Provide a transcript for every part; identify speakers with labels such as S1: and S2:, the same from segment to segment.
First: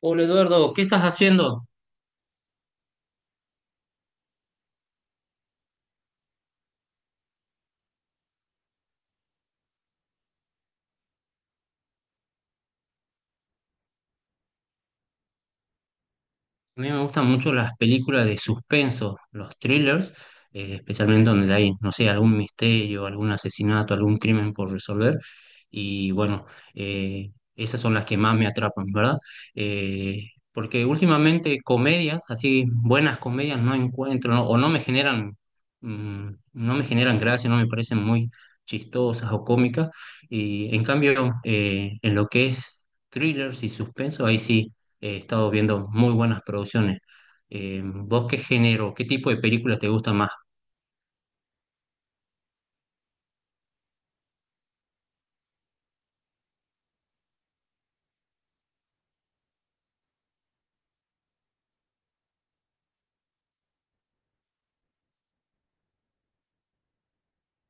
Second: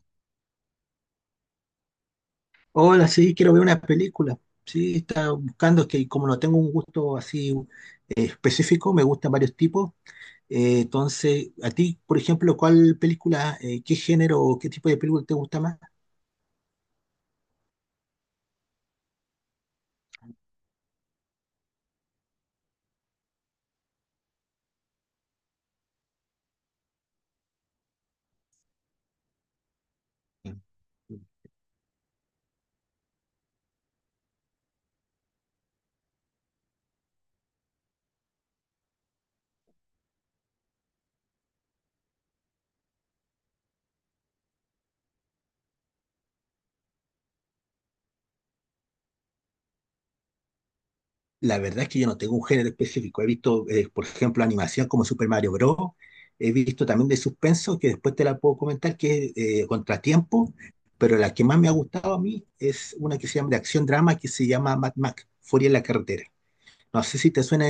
S1: Hola Eduardo, ¿qué estás haciendo?
S2: Hola, sí, quiero ver una película. Sí, estaba buscando, es que como no tengo un gusto así específico, me gustan varios tipos. Entonces, a ti, por ejemplo, ¿cuál película, qué género o qué tipo de película te gusta más?
S1: A mí me gustan mucho las películas de suspenso, los thrillers, especialmente donde hay, no sé, algún misterio, algún asesinato, algún crimen por resolver. Y bueno, eh, esas son las que más me atrapan, ¿verdad? Porque últimamente comedias, así buenas comedias, no encuentro, ¿no? O mm, no me generan gracia, no me parecen muy chistosas o cómicas. Y en cambio, en lo que es thrillers y suspenso, ahí sí. He estado viendo muy buenas producciones. ¿Vos qué género, qué tipo de películas te gusta más?
S2: La verdad es que yo no tengo un género específico. He visto, por ejemplo, animación como Super Mario Bros. He visto también de suspenso, que después te la puedo comentar, que es Contratiempo. Pero la que más me ha gustado a mí es una que se llama de acción drama, que se llama Mad Max, Furia en la carretera. No sé si te suena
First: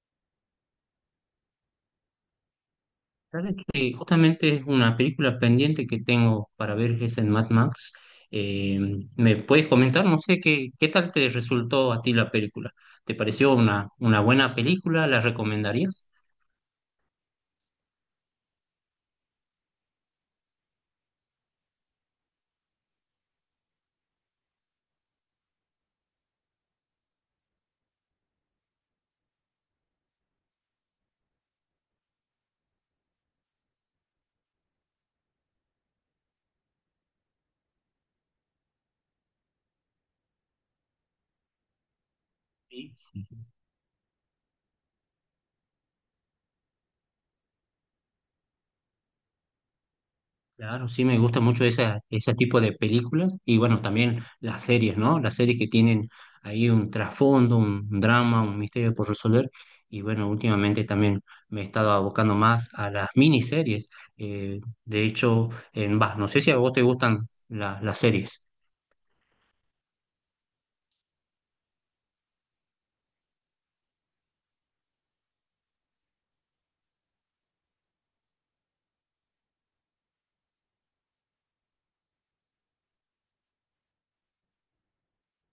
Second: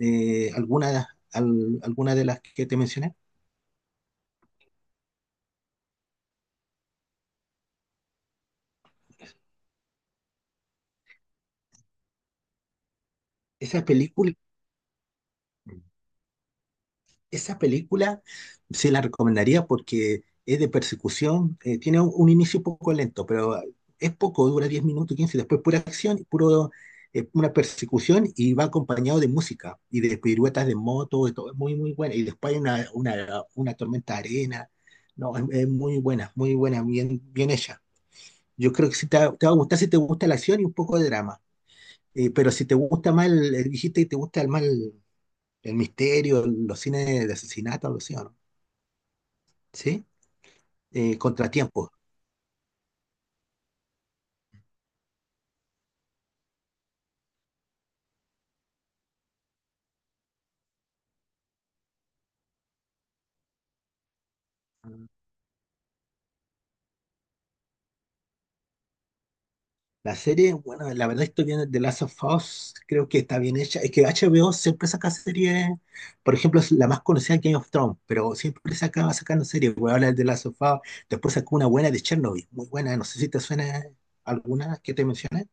S2: alguna, alguna de las que te mencioné.
S1: Sabes que justamente es una película pendiente que tengo para ver, es en Mad Max. Eh, ¿Me puedes comentar? No sé qué tal te resultó a ti la película. ¿Te pareció
S2: Esa
S1: una
S2: película,
S1: buena película? ¿La recomendarías?
S2: esa película sí la recomendaría porque es de persecución, tiene un inicio un poco lento, pero es poco, dura 10 minutos, 15 después pura acción, puro, una persecución y va acompañado de música y de piruetas de moto, de todo, es muy, muy buena. Y después hay una tormenta de arena, no, es muy buena, bien, bien hecha. Yo creo que sí te, te va a gustar si te gusta la acción y un poco de drama. Pero si te
S1: Sí.
S2: gusta más, el, dijiste que te gusta el mal, el misterio, los cines de asesinato, algo así, ¿o ¿no? ¿Sí?
S1: Claro, sí me gusta mucho
S2: Contratiempo.
S1: ese tipo de películas y bueno, también las series, ¿no? Las series que tienen ahí un trasfondo, un drama, un misterio por resolver, y bueno, últimamente también me he estado abocando más a las miniseries. De hecho, no sé si a vos te gustan las series.
S2: La serie, bueno, la verdad estoy viendo The Last of Us, creo que está bien hecha. Es que HBO siempre saca series, por ejemplo, es la más conocida Game of Thrones, pero siempre saca, va sacando series. Voy a hablar de The Last of Us, después sacó una buena de Chernobyl, muy buena, no sé si te suena alguna que te mencioné.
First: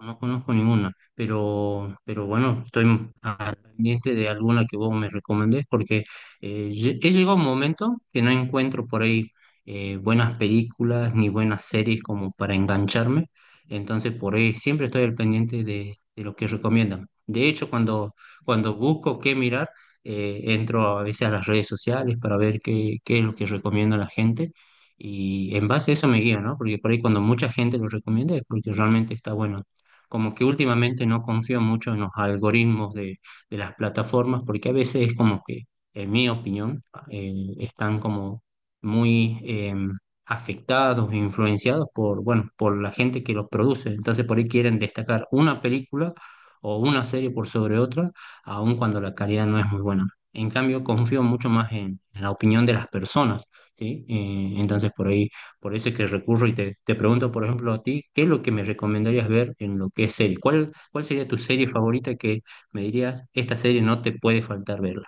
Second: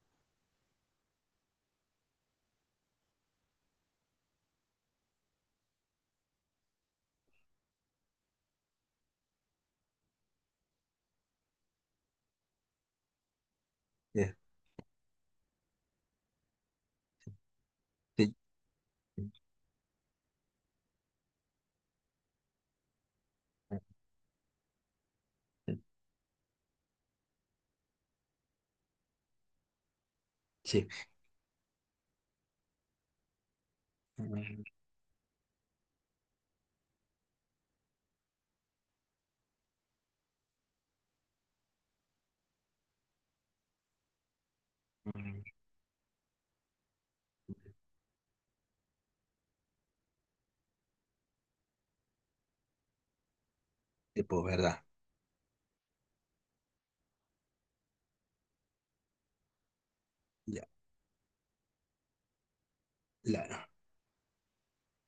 S1: No conozco ninguna, pero, bueno, estoy al pendiente de alguna que vos me recomendés porque he llegado a un momento que no encuentro por ahí buenas películas ni buenas series como para engancharme, entonces por ahí siempre estoy al pendiente de lo que recomiendan. De hecho,
S2: Este,
S1: cuando busco qué mirar, entro a veces a las redes sociales para ver qué es lo que recomienda la gente. Y en base a eso me guío, ¿no? Porque por ahí cuando mucha gente lo recomienda es porque realmente está bueno, como que
S2: sí,
S1: últimamente no confío mucho en los algoritmos de las plataformas,
S2: mm,
S1: porque a veces es como que, en mi opinión, eh, están como muy afectados e influenciados por, bueno, por la gente que los produce. Entonces por ahí quieren destacar
S2: mm,
S1: una película o una serie por sobre otra, aun cuando la calidad no es muy buena. En cambio, confío mucho más en la opinión de las personas, ¿sí?
S2: tipo, ¿verdad?
S1: Entonces por ahí por eso es que recurro y te pregunto, por ejemplo, a ti, ¿qué es lo que me recomendarías ver en lo que es serie?
S2: Ya,
S1: ¿Cuál sería tu serie favorita que me dirías, ¿esta
S2: la-
S1: serie no te puede faltar verla?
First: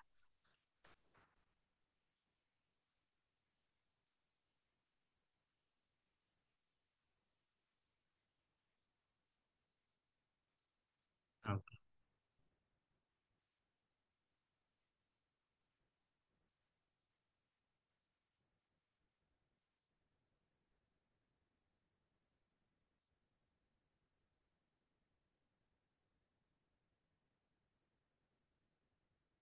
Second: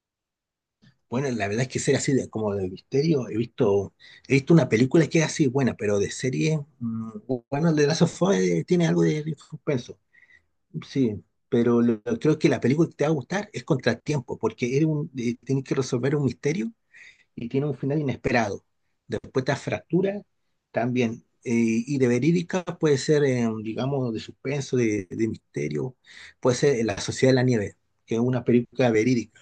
S2: bueno, la verdad es que ser así de, como de misterio, he visto una película que es así buena, pero de serie, mm, bueno, The Last of Us tiene algo de, suspenso, sí,
S1: Ah,
S2: pero creo que la película que te va a gustar es Contratiempo, porque eres un, tienes que resolver un misterio y tiene un final inesperado. Después te fractura también, y de verídica puede ser, digamos, de suspenso, de misterio, puede ser La Sociedad de la Nieve, que es una película verídica.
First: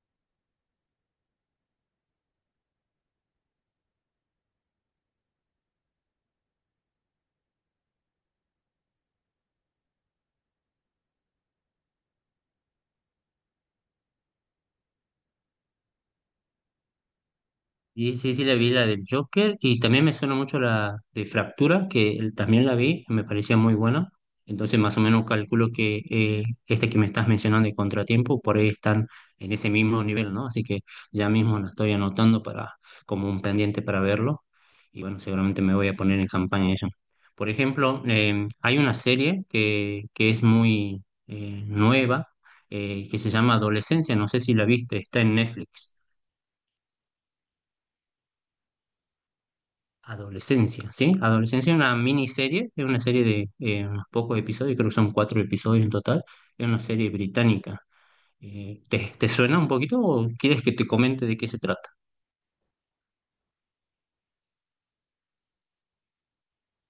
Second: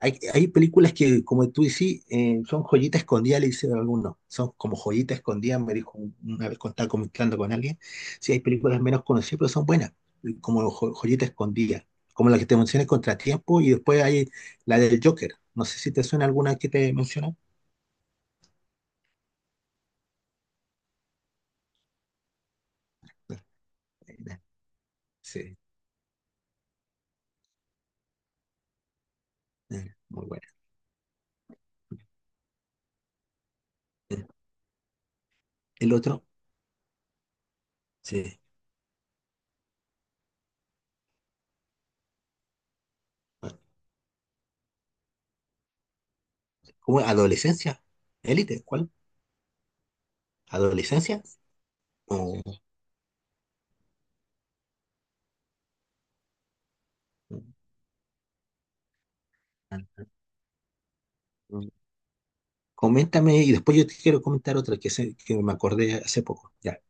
S2: Hay películas que, como tú decís, son joyita escondida, le dicen algunos. Son como joyita escondida, me dijo una vez cuando estaba comentando con alguien. Sí, hay películas menos conocidas, pero son buenas, como joyita escondida. Como la que te mencioné, Contratiempo, y después hay la del Joker. No sé si te suena alguna que te mencioné.
S1: sí, sí, sí, la vi la del Joker y también me suena mucho la de Fractura, también la vi, me
S2: Eh,
S1: parecía muy buena.
S2: eh,
S1: Entonces, más o menos
S2: Sí,
S1: calculo que esta que me estás mencionando de Contratiempo, por ahí están en ese mismo
S2: muy
S1: nivel, ¿no?
S2: buena.
S1: Así que ya mismo la estoy anotando, para, como un pendiente para
S2: Eh,
S1: verlo. Y bueno, seguramente me voy
S2: El
S1: a poner
S2: otro,
S1: en campaña eso. Por ejemplo,
S2: sí.
S1: hay una serie que es muy nueva, que se llama Adolescencia, no sé si la viste, está en Netflix.
S2: ¿Cómo? ¿Adolescencia? ¿Élite? ¿Cuál?
S1: Adolescencia, ¿sí?
S2: ¿Adolescencia?
S1: Adolescencia es una
S2: O-
S1: miniserie, es una serie de unos pocos episodios, creo que son cuatro episodios en total, es una serie británica. Te suena un poquito o quieres que te comente de qué se trata?
S2: coméntame y después yo te quiero comentar otra que, que me acordé hace poco. Ya,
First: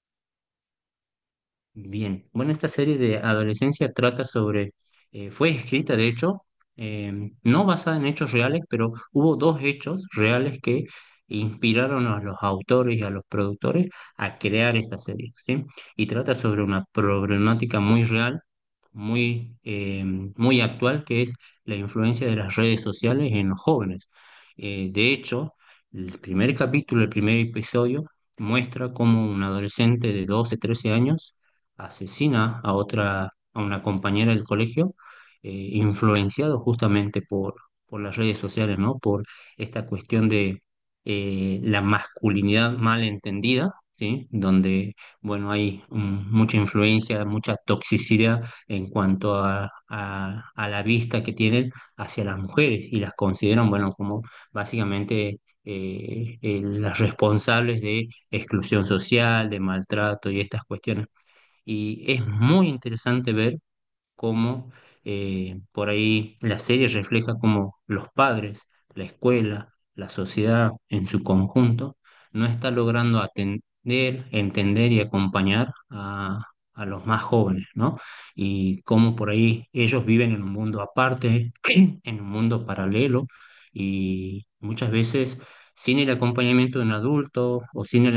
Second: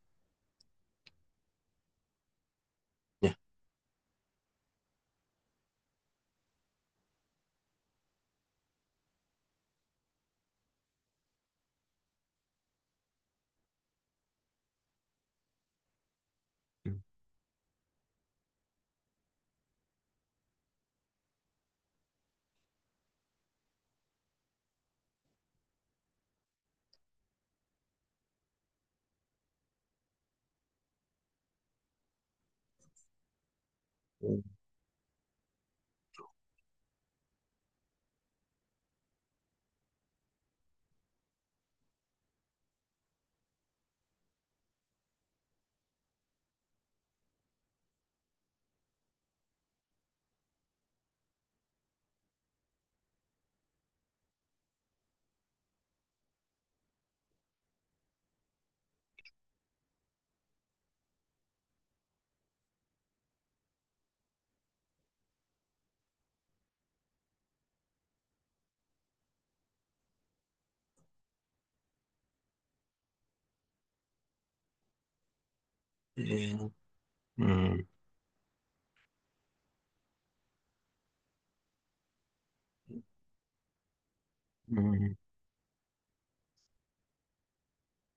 S1: Bien, bueno, esta serie de
S2: ya.
S1: Adolescencia trata sobre, fue escrita de hecho, no basada en hechos reales, pero hubo dos hechos reales que inspiraron a los autores y a los productores a crear esta serie, ¿sí? Y trata sobre una
S2: Mm,
S1: problemática muy real, muy, eh, muy actual, que es la influencia de las redes sociales en los jóvenes. De hecho, el primer capítulo, el primer episodio, muestra cómo un adolescente de 12, 13 años asesina a otra, a una compañera del colegio, influenciado justamente por las redes sociales, ¿no? Por esta cuestión de la masculinidad mal entendida, ¿sí? Donde, bueno, hay mucha influencia, mucha toxicidad en cuanto a la vista que tienen hacia las mujeres y las consideran, bueno, como básicamente, las responsables de exclusión social, de maltrato y estas cuestiones. Y es muy interesante ver cómo por ahí la serie refleja cómo los padres, la escuela, la sociedad en su conjunto no está logrando atender, entender y acompañar
S2: eh,
S1: a los más jóvenes,
S2: mm,
S1: ¿no? Y cómo por ahí ellos viven en un mundo aparte, en un mundo paralelo, y muchas
S2: mm,
S1: veces sin el acompañamiento de un adulto o sin el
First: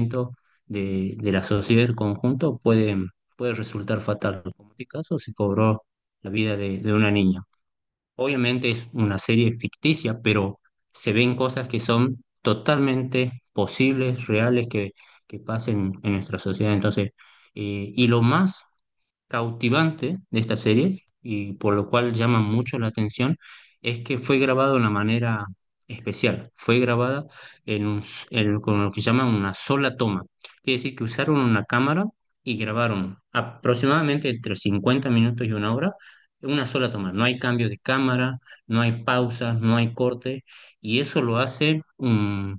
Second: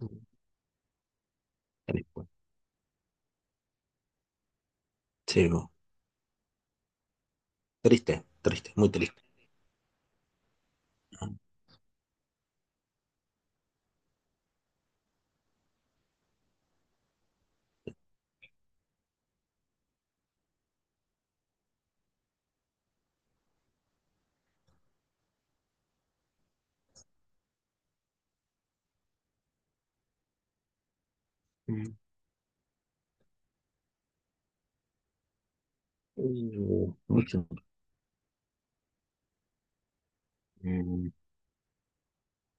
S2: mm.
S1: de la sociedad del conjunto puede resultar fatal, como en este caso se
S2: Sí, no.
S1: cobró la vida de una niña.
S2: Triste,
S1: Obviamente
S2: triste, muy
S1: es una
S2: triste.
S1: serie ficticia, pero se ven cosas que son totalmente posibles, reales, que pasen en nuestra sociedad. Entonces, y lo más cautivante de esta serie y por lo cual llama mucho la atención es que fue grabado de una manera especial. Fue grabada en un, con lo que llaman una sola toma. Quiere decir que usaron una
S2: Mm,
S1: cámara y grabaron aproximadamente entre 50 minutos y una hora en una sola
S2: mm,
S1: toma. No hay
S2: mucho.
S1: cambio de cámara, no hay pausas, no hay corte, y
S2: Mm,
S1: eso lo hace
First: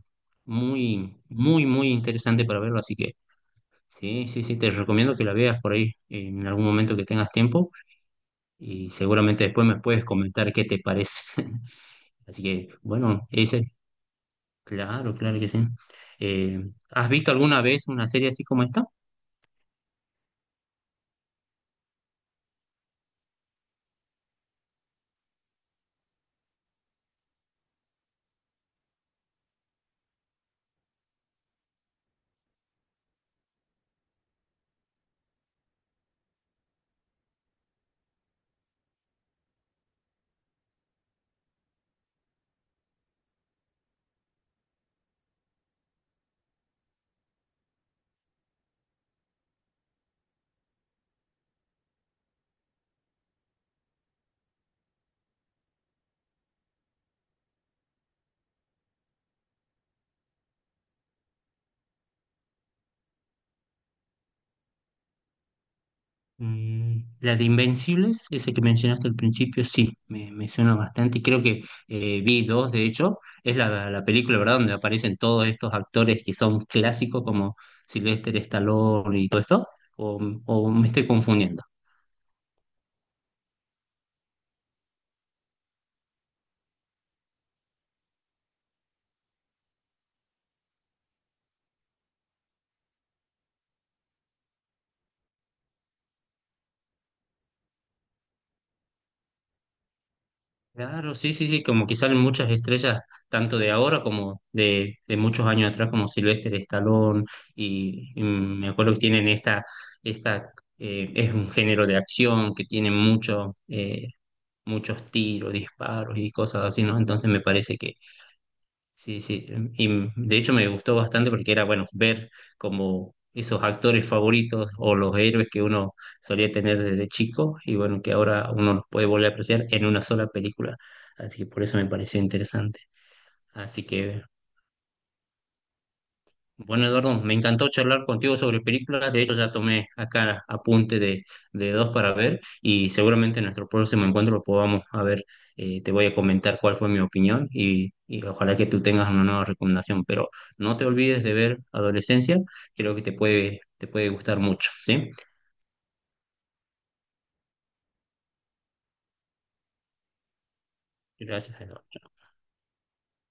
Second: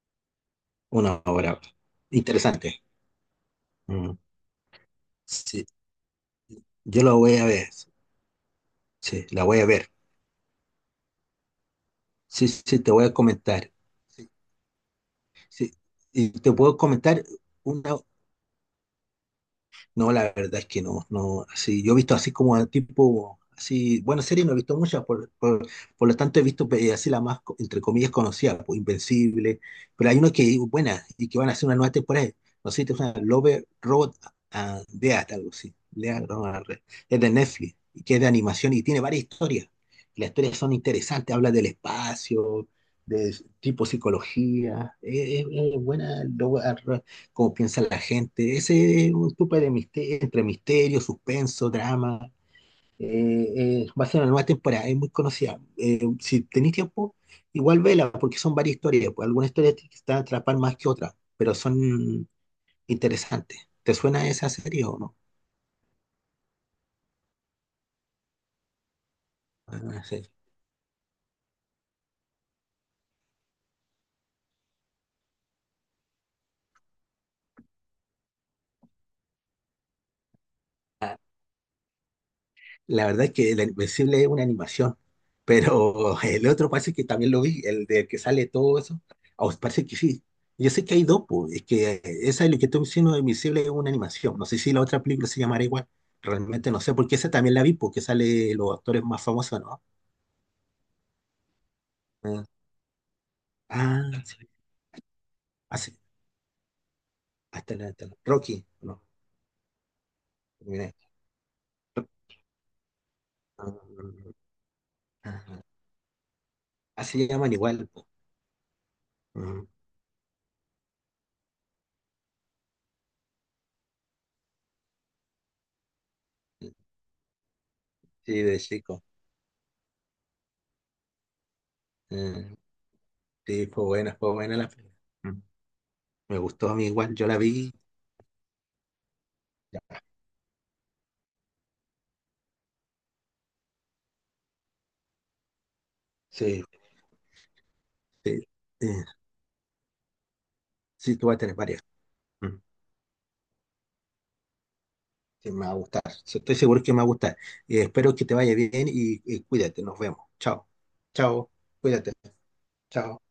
S1: muy,
S2: una hora.
S1: muy, muy interesante para verlo.
S2: Interesante.
S1: Así que.
S2: Mm,
S1: Sí, sí, sí, te recomiendo que la veas
S2: sí,
S1: por ahí en algún momento que
S2: yo la
S1: tengas
S2: voy a
S1: tiempo
S2: ver.
S1: y
S2: Sí,
S1: seguramente
S2: la voy
S1: después
S2: a
S1: me
S2: ver.
S1: puedes comentar qué te parece. Así
S2: Sí,
S1: que,
S2: sí, te voy a
S1: bueno,
S2: comentar.
S1: ese,
S2: Sí,
S1: claro, claro que sí.
S2: sí. Y te
S1: Eh,
S2: puedo
S1: ¿Has
S2: comentar
S1: visto alguna vez
S2: una.
S1: una serie así como esta?
S2: No, la verdad es que no, no, así, yo he visto así como al tipo, así, bueno series no he visto muchas, por lo tanto he visto así la más, entre comillas, conocida, pues, Invencible, pero hay una que es buena y que van a hacer una nueva temporada, no sé si te suena, Love, Robot and Death, algo así, Death, Robot es de Netflix, y que es de animación y tiene varias historias, y las historias son interesantes, habla del espacio, de tipo psicología, es buena, cómo piensa la gente. Ese es un tipo de misterio, entre misterio, suspenso, drama. Va a ser una nueva temporada, es muy conocida. Si tenéis tiempo, igual vela, porque son varias historias. Pues, algunas historias te van a atrapar más que otras, pero son interesantes. ¿Te suena esa serie o no?
S1: Mm, la de Invencibles, esa que mencionaste al principio, sí,
S2: Ah, sí.
S1: me suena bastante y creo que vi dos, de hecho, es la película, ¿verdad?, donde aparecen todos estos actores que son clásicos como Sylvester Stallone y todo esto, o o me estoy confundiendo?
S2: La verdad es que el Invencible es una animación, pero el otro parece que también lo vi, el de que sale todo eso. Ah, os parece que sí. Yo sé que hay dos, pues, es que esa es lo que estoy diciendo, Invencible es una animación. No sé si la otra película se llamará igual. Realmente no sé, porque esa también la vi, porque sale los actores más famosos, ¿no?
S1: Claro, sí, sí, sí, como que salen
S2: Eh,
S1: muchas estrellas, tanto de ahora
S2: ah,
S1: como
S2: sí.
S1: de muchos años
S2: Ah,
S1: atrás,
S2: sí.
S1: como Sylvester Stallone,
S2: Hasta la,
S1: y, y
S2: Rocky,
S1: me acuerdo que
S2: no.
S1: tienen esta, esta
S2: Mira.
S1: es un género de acción que tiene
S2: Ah,
S1: muchos tiros,
S2: ah,
S1: disparos y cosas así, ¿no?
S2: ah, se
S1: Entonces me
S2: llaman
S1: parece
S2: igual.
S1: que.
S2: Pues.
S1: Sí, sí,
S2: Mm.
S1: y de hecho me gustó bastante porque era, bueno, ver como esos actores favoritos o los héroes que uno solía tener desde chico y bueno, que
S2: Sí,
S1: ahora
S2: de
S1: uno los
S2: chico.
S1: puede volver a apreciar en una sola película. Así que por eso me pareció
S2: Mm.
S1: interesante.
S2: Sí,
S1: Así que
S2: fue buena la película. Mm. Me gustó a
S1: bueno,
S2: mí igual,
S1: Eduardo,
S2: yo
S1: me
S2: la
S1: encantó
S2: vi.
S1: charlar contigo sobre películas. De hecho, ya tomé
S2: Ya.
S1: acá apunte de dos para ver y seguramente en nuestro próximo encuentro lo podamos a ver. Te voy a comentar
S2: Sí,
S1: cuál fue mi opinión y
S2: sí,
S1: ojalá que tú
S2: eh,
S1: tengas una nueva recomendación. Pero no te
S2: sí,
S1: olvides
S2: tú
S1: de
S2: vas a tener
S1: ver
S2: varias.
S1: Adolescencia,
S2: Mm,
S1: creo que te puede gustar mucho, ¿sí?
S2: sí, me va a gustar. Sí, estoy seguro que me va a gustar. Espero que te vaya bien y cuídate. Nos vemos. Chao. Chao.
S1: Gracias, Eduardo.
S2: Cuídate. Chao.